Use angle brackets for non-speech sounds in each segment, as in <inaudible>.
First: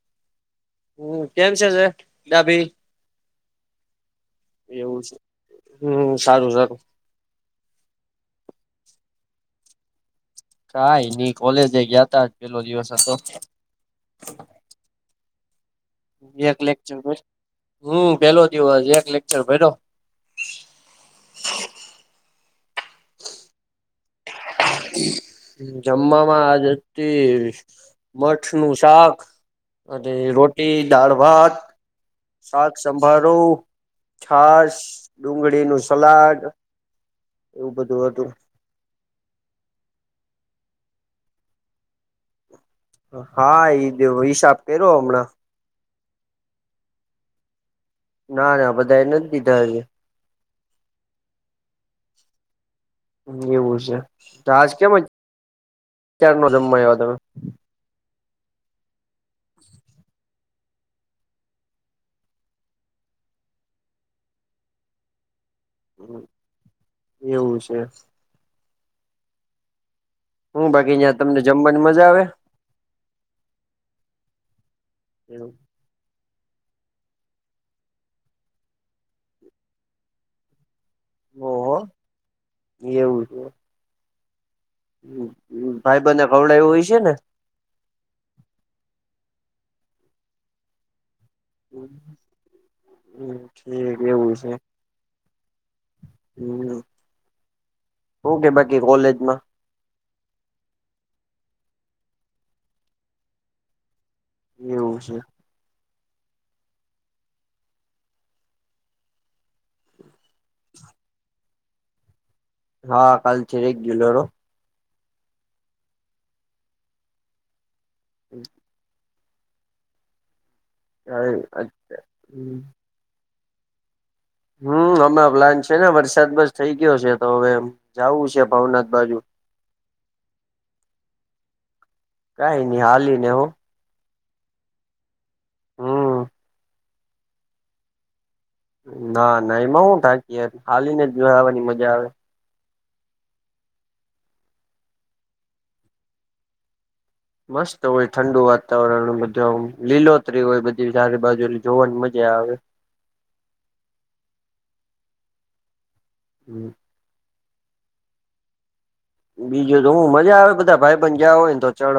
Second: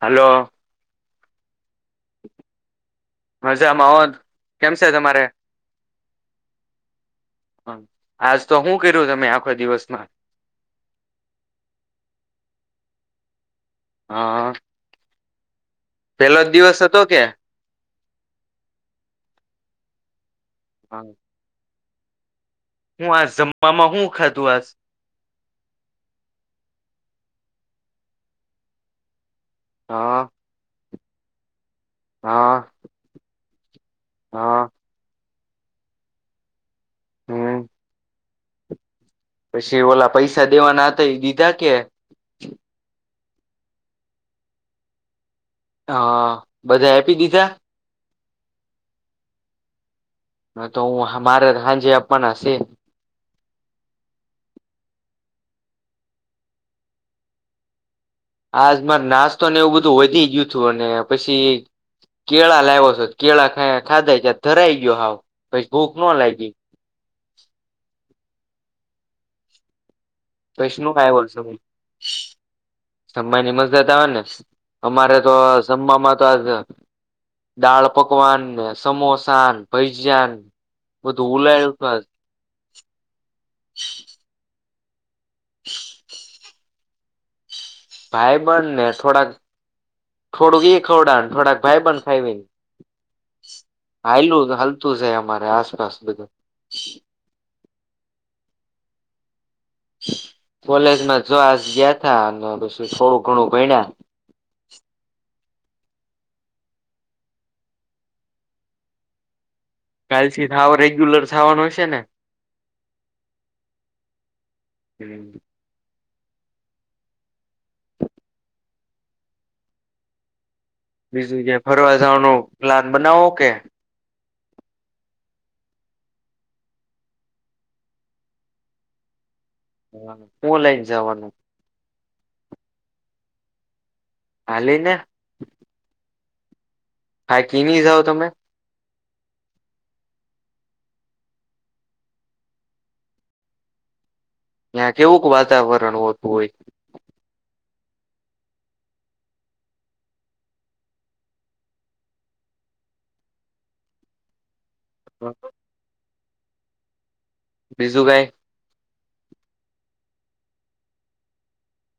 Hello હમ કેમ છે ડાભી મજામાં હો કેમ છે તમારે હમ સારું સારું આજ તો હું કર્યું ત મે આખા દિવસમાં કાઈ નહી કોલેજે ગયા ને પેલો દિવસ હતો હા પેલો જ એક દિવસ લેક્ચર હતો ભર કે હમ પેલો દિવસ એક લેકચર ભર્યો હું આ જમવામાં હું ખાધું આજ જમવામાં આ જ હતી મઠ નું શાક અને હા રોટલી, દાળ-ભાત. હા શાક, સંભારો, હા છાસ. ડુંગળી નું સલાડ હમ એવું બધું હતું. પછી, ઓલા પૈસા દેવાના હતા એ દીધા કે? હા એઈ દવ હિસાબ કર્યો હમણાં હા બધાંય આપી દીધા ના ના બધા એ નથી દીધા હજી હ તો હું મારે સાાંજે આપવાના છે. એવું છે આજ કેમાર ક્યારનો હતો આજ માર નાસ્તો ને એવું બધું વધી ગયું હતું અને પછી કેળા લાવો છો કેળા ખાધા છે ધરાઈ ગયો હાવ પછી ભૂખ ન લાયગી એવું છે હું વૈષ્ણુ બાકી કઈ ત્યાં બોલસો તમને હ જમવાની મજા આવે <unintelligible> સમવાની મજા જ આવે ને અમારે તો સમવાંમાં <unintelligible> દાળ પકવાન ને સમોસા ભૈજન ઓહો <unintelligible> હ ભાઈ બંને ખવડાયું હશે ને ભાઈ બંધને થોડાક થોડુંક એ ખવડાણ થોડાક હમ ભાઈબંધ ખાઈ ઠીક એવું હલું છે હલતું છે અમારે બસ રાસ તો ઓ કે બાકી કોલેજમાં કોલેજમાં જોવા ગયા તા અને પછી થોડું ઘણું ભણ્યા એવું છે. કાલથીત સાવ રેગ્યુલર થાવાનું હશે ને? હા કાલ થી રેગ્યુલર હો <inaudible> <inaudible> બીજું જયા ફરવા જવાનું પ્લાન બનાવો કે હમ અમે પ્લાન છે ને વરસાદ બસ થઈ ગયો છે તો હવે જાવું છે ભાવનાથ બાજુ હ શું લયન જવાનું? કઈ નહી હાલી ને હો હાલીને હમ થાકી નય જાવ તમે ના ના એમાં હું થાકી યાર હાલીને જ જાવાની મજા આવે ત્યાં કેવુંક વાતાવરણ હોતુહોય મસ્ત હોય ઠંડુ વાતાવરણ બધું લીલોતરી હોય બધી સારેયબાજુ જોવાની મજા આવે <inaudible> <inaudible> હમ. બીજું કઈ? બીજું તો હું મજા આવે બધા ભાઈ પણ ગયા હોયને તો ચડ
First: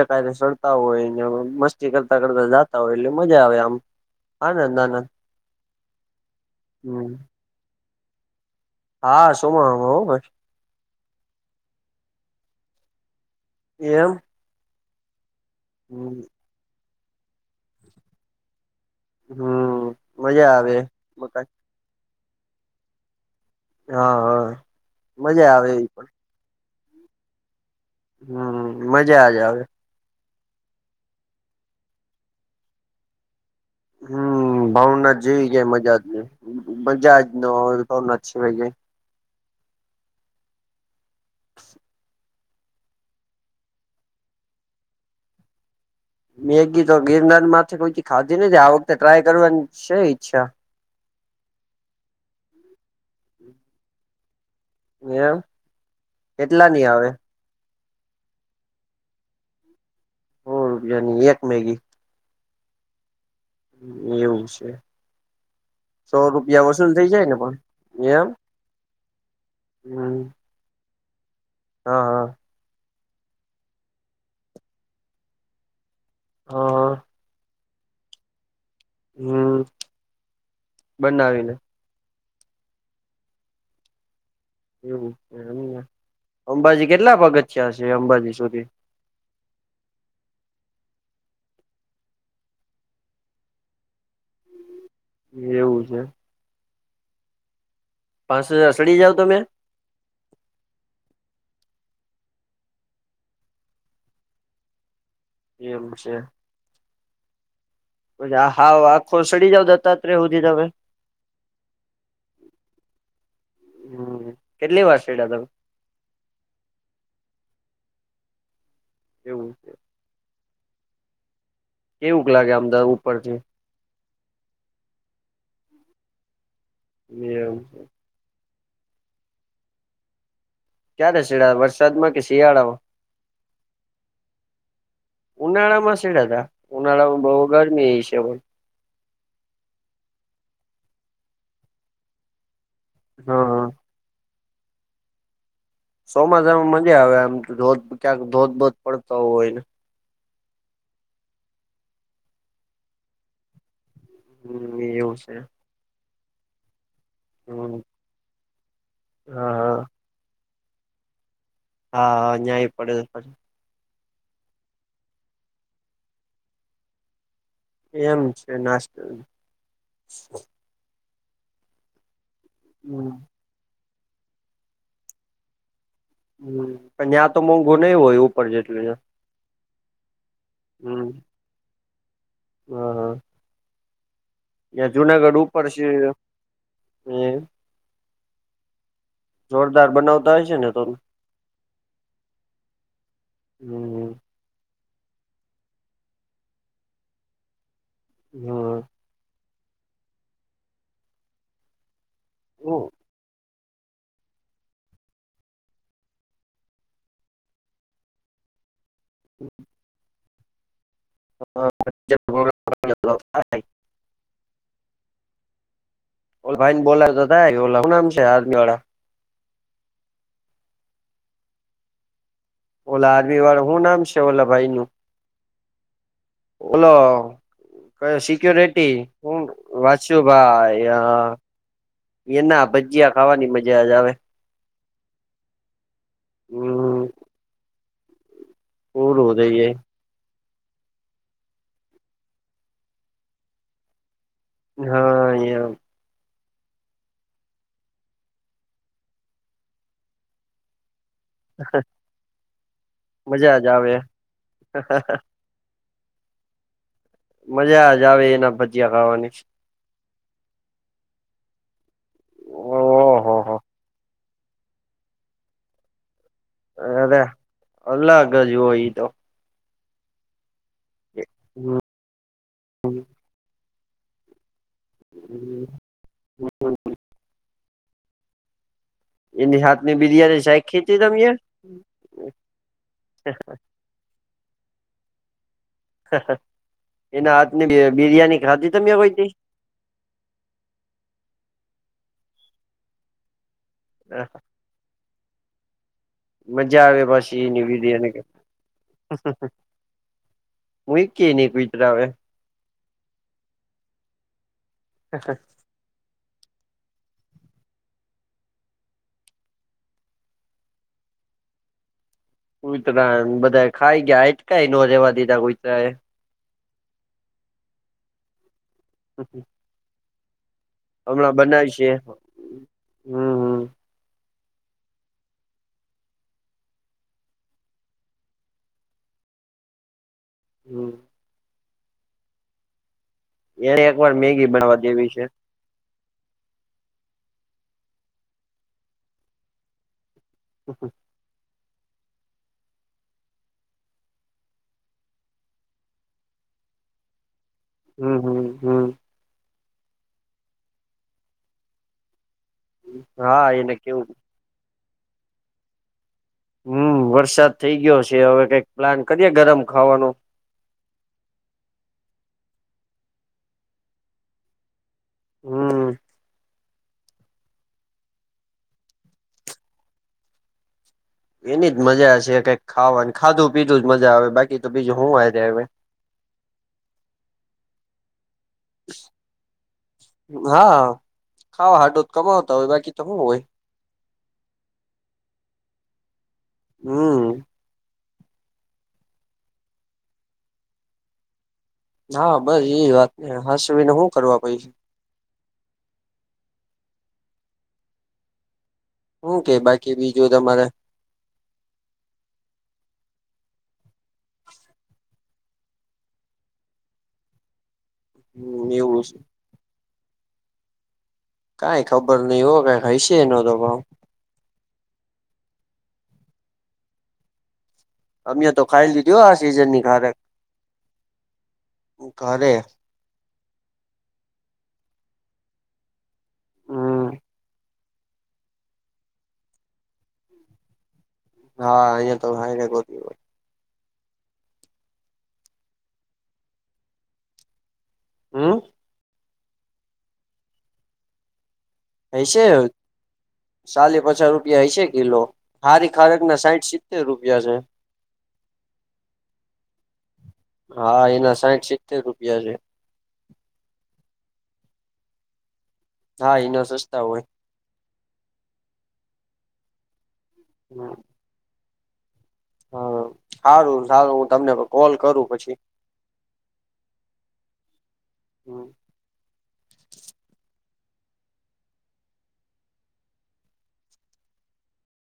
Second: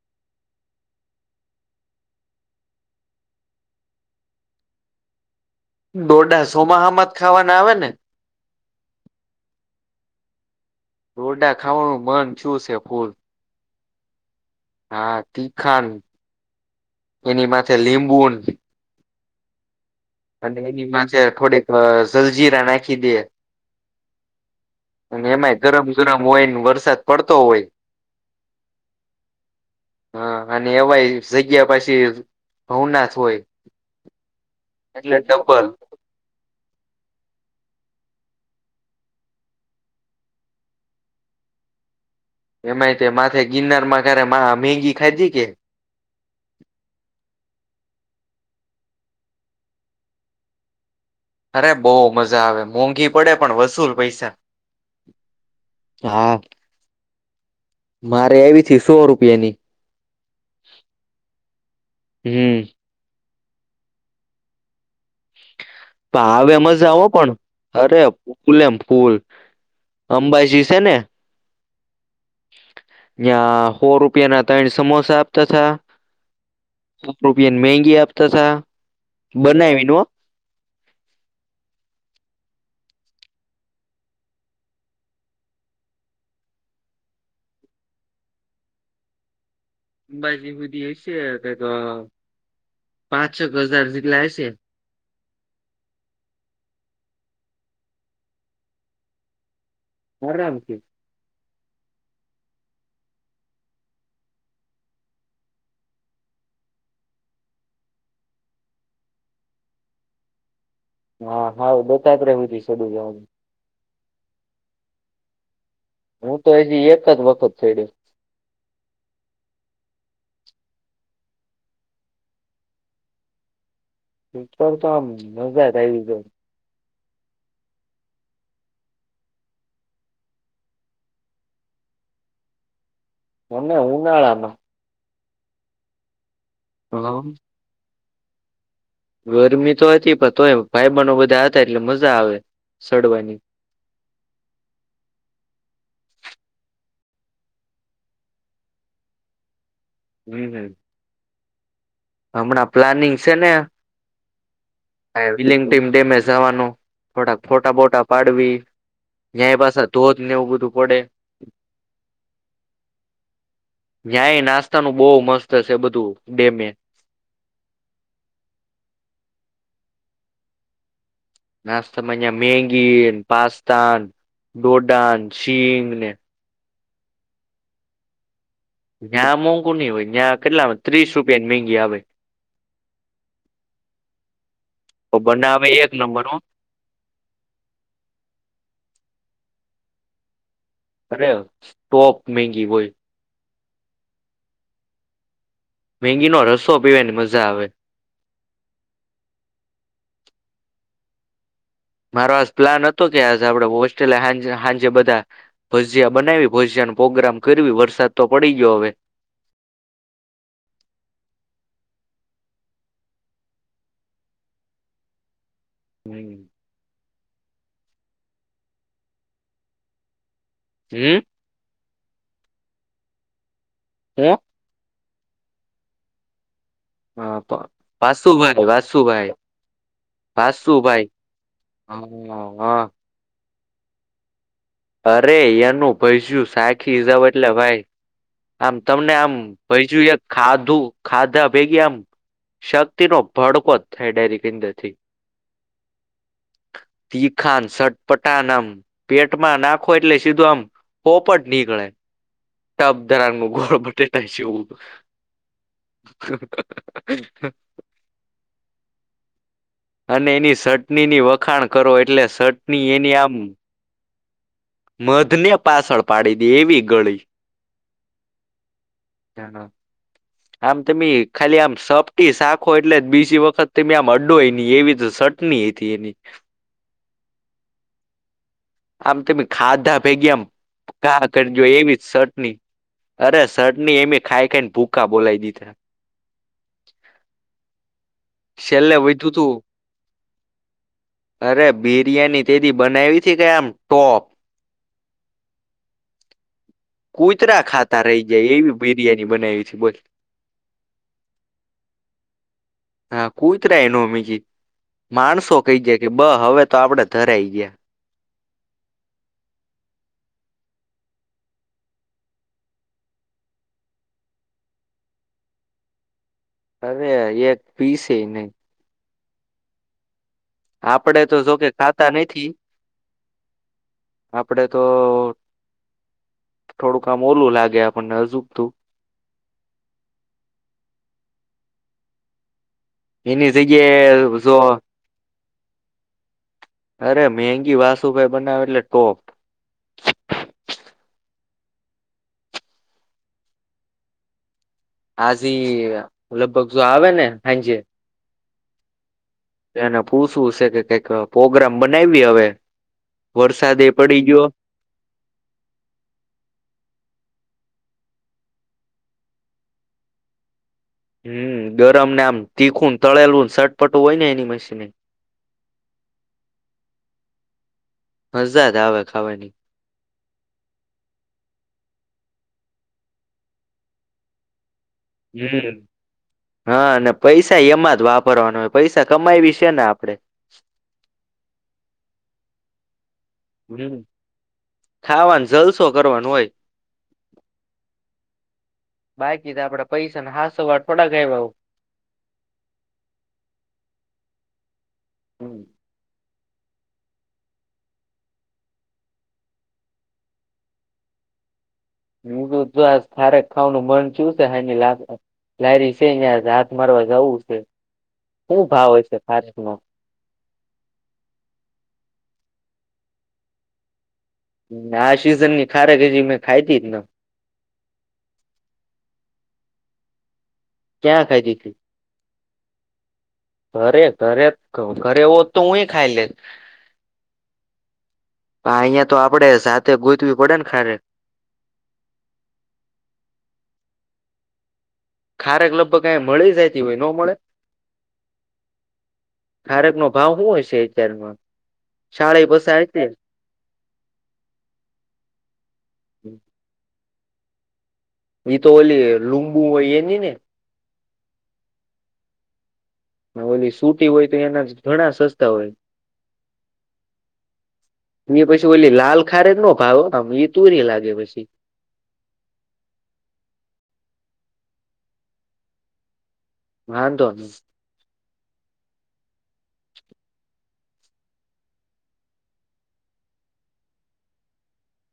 એક ચડતા હોય ને મસ્તી કરતા કરતા જતા હોય એટલે મજા આવે આમ આનંદ આનંદ ડોડા સોમાહા માં હમ જ ખાવાના આવે ને? હા સોમાહામા હો ભાઈ. ડોડા ખાવાનું મન થ્યુ સે ફુલ. એમ. હા તીખાન એની માથે લીંબુ હમ. મજા અને આવે એનીમાંથે મકાન થોડીક જલજીરા નાખી દે હા હા. અને મજા એમાંય આવે ગરમ એ પણ ગરમ હોય ન વરસાદ પડતો હોય હમ મજાજ આવે હા અને એવાય જગ્યા પાછી ભવનાથ હોય હમ એટલે ભાવનાથ જેવી કયાંય ડબ્બલ મજાજ નય મજાજ ન ભવનાથ સિવાય ક્યાંય <inaudible> એમાંય તે માથે ગીરનારમાં ઘરે માં મેગી ખાયધી કે. મેગી તો ગિરનારમાંથી કોઈદી ખાધી નથી આ વખતે ટ્રાય કરવાની છે, ઈચ્છા અરે બહુ મજા આવે મોંઘી પડે પણ વસૂલ પૈસા એમ હા કેટલાની આવે? મારે આયવીતી સો રૂપિયાની. સો રૂપિયાની એક મેગી. હમ એવું છે. પ સો આવે રૂપિયા મજા વસૂલ થઇ આવો જાય પણ ને અરે એમ ફૂલ એ ફૂલ હમ અંબાઈજી સે ને હા હા. ન્યાં સો રૂપિયા ના તયણ સમોસા આપતા થા હા હા સો રૂપિયા મેગી આપતાતા હમ બનાવીને હો બનાવીને. એવુ એમને. અંબાજી કેટલા પગથયા છે? અંબાજી સુધી અંબાાજી સુધી હયસે કાંઈક પાંચક હજાર જેટલા હયસે એવું છે. પાંચ હજાર સડી જાવ તમે? આરામથી. એમ છે. પસી, આ હાવ આખો સઢી જાવ દત્તાત્રેય હુધી તમે? હા હા દત્તાત્રેય સુધી ચડ્યું જવાનું હમ, કેટલી વાર સડ્યા તમે? હું તો હજી એક જ વખત સડ્યો. એવું છે. કેવુંક લાગે આમ દ ઉપરથી? ઉપર તો આમ મજા જ આવી જાય. એમ છે. ક્યારે સડ્યા વરસાદમાં કે શિયાળામાં? અમને ઉનાળામાં ઉનાળામાં સડ્યા તા હા ઉનાળામાં બઉ ગરમીય હશે પણ ગરમી તો હતી, પણ તોય ભાઈબંધો બધા હતા એટલે મજા આવે સડવાની. હા સોમાસામાં મજા આવે આમ ધોધ ક્યાંક ધોધ-બોધ પડતો હોય. હમ્મ હમ્મ. હમણાં પ્લાનિંગ છે ને હમ એવું આ છે વિલિંગ ટીમ ડેમે જાવાનું. થોડાક હમ ફોટા-બોટા પાડવી ત્યાંય હા પાસા ધોધને એવું બધું પડે. હા, ન્યાય પડે છે પાછ ન્યાય નાસ્તાનું બઉ મસ્ત શે બધું, ડેમે. એમ છે નાસ્ત નાસ્તામાં ન્યા મેંગી, હમ પાસ્તાન, ડોડાન, શીંગને હમ્મ પણ ન્યાં તો મોંઘુ નઈ હોય ઉ ન્યાં મોંઘુ ની હોય ન્યાં કેટલામાં હમ ત્રીસ રૂપિયાની મેંગી આવે. <inaudible> યા તો જુનાગઢ ઉપર બનાવે છે. એક નંબર હો એ જોરદાર બનાવતા હોય છે ને. તો અરે સ્ટોપ મેગી હોય. હમ. મેંગીનો રસ્સો પીવાની મઝા આવે. હ અ. મારો આજ પ્લાન હતો કે આ જે આપડે હોસ્ટેલે હાંજે હાંજે બધા ભજીયા બનાવી, ભજીયાનો પ્રોગ્રામ કરવી વરસાદ તો પડ પડી ગ્યો હવે. <inaudible> <unintelligible> હમ ઓલ ભાઈન બોલાય તો થાય ઓલા હુ નામ છે આર્મીવાળા હમ્મ. ઓલા, આર્મીવાળા હુ નામ શે હું ઓલા ભાઈનું? ઓલો, અ, પ- કયો વાસુભાઈ સિક્યોરિટી વાસુભાઈ વાંછુંભાઈ અ વાસુભાઈ હા એના હા ભજીયા ખાવાની મજા જ આવે. અરે, એનું ભજિયું ચાખી હમ જાવ એટલે ભાઈ. આમ તમને પૂરું આમ થઈ ભઈજુ યાદ ખાધું, ખાધા ભેગી આમ શક્તિનો ભડકો થાય ડાયરેક્ટ. હ ય તીખાન-સટપટાન આમ પેટમાં નાખો એટલે સીધું આમ પોપટ નીકળે તપ ધરાગું મજા જ ગોળ આવે બટેટા જેવુ. <inaudible> મજા જ આવે એના ભજીયા ખાવાની. અને એની સટણીની વખાણ કરો એટલે સટની એની આમ ઓહો હો મધને પાછળ પાડી દે એવી ગળી. અરે અલગ જ હોય તો <unintelligible> આમ તમે ખાલી આમ સપટી શાખો એટલે બીજી વખત તમે આમ અડોય એવી તો સટની હતી એની. આમ તમે એની હાથની ખાધા ભેગયામ બિરિયાની શાયખ હતી ઘા તમે કરદિયો એવી જ સટની અરે સટણી એમે ખાઈ ખાઈને ભૂકા બોલાય દીધા. એના હાથ ની બિરિયાની ખાધી છેલ્લે તમે <inaudible> વધ્યું તું અરે બિરિયાની તેથી બનાવી છે કે આમ ટોપ મજા આવે પાછી કૂતરા ખાતા રહી જાય એવી બિરિયાની <unintelligible> બનાવી હતી બોલ હું એક કેને <unintelligible> આવે હા કુતરા ન અમીજી માણસો કઈ જાય કે બ હવે તો આપડે ધરાય ગયા કુઈતરા બધા ખાઈ ગયા એટકાય ન રેવા દીધા કુઈતરા એ હવે એક પીસે નહી <unintelligible> આપડે હમણાં તો જોકે બનાવીશે ખાતા નઈ થી હમ આપડે તો થોડુંક આમ ઓલું લાગે આપણને હજુ તું હમ એની એને એક વાર જગ્યા મેગી જો બનાવા દેવી છે અરે મેગી વાસુભાઈ બનાવે એટલે ટોપ <inaudible> હાજી લગભગ શ આવે ને હાંજે હમ હમ હમ એને પૂછું છે કે કઈક પ્રગ્રામ બનાવીએ હવે. હા એને વરસાદ એ કેવું પડી ગ્યો. હમ્મ વરસાદ થઈ ગ્યો સે હવે કઈક પ્લાન કરીએે ગરમ ખાવાનો. હમ્મ ગરમને આમ તીખું તળેલું શટ પટુ હોય ને એની માસી ને. હમ હજાદ આવે ખાવાની એની જ મજા છે કઈક ખાવાની ખાધું પીધું જ મજા આવે બાકી તો બીજું હું હારે આવે હમ હા અને પૈસા એમાં જ વાપ પરવાનું હોય પૈસા કમાય વિશેને આપડે હા ખાવા હાટું જ કમાવતા હોય બાકી તો હું હોય હમ ખાવાનું જલસો કરવાનું હોય હમ બાકી તો આપડે પૈસા હાથ સવાર થોડાકું હા બસ એ વાત ને હસવીને હું કરવા પય છે હમ હું કેય બાકી બીજું તમારે <unintelligible> લારી છે હાથ મારવા જવું છે શું હમ ભાવ એવું હોય છે ફાર નો કાઈ ખબર નઈ હો ક ખ છે એ ન તો ભાવ આ સિઝન ની ખારે હજી મેં ખાઈ ધી જ ન અમે તો ખાઈ લીધું આ સિઝન ની ખારક ક્યાં ખાઈધી તી <inaudible> ઘરે ઘરે ઘરે હો તો હુંય ખાઈ લે હમ આહિયાં તો આપડે સાથે ગૂતવી પડે ને ખારે હા અહયા તો <unintelligible> ખારેક લગભગ અયા મળી જાતી હોય ના મળે હમ ખારેકનો ભાવ હું હશે અત્યારમાં <unintelligible> સાલી પચાસ રૂપિયા હઈસે કિલો હારી ખારેકના સાહીઠ સિત્તેર રૂપિયા છે એ તો ઓલી લુંબુ હોય એની ને હા એના સાહીઠ સિત્તેર રૂપિયા છે ઓલી સૂટી હોય તો એના ઘણા સસ્તા હોય હા એના સસ્તા હોય <unintelligible> પછી ઓલી લાલ ખા ખારેકનો ભાવ એ તુરી લાગે પછી હમ હારુ સારું હું તમને કોલ કરું પછી વાંધો નઈ હમ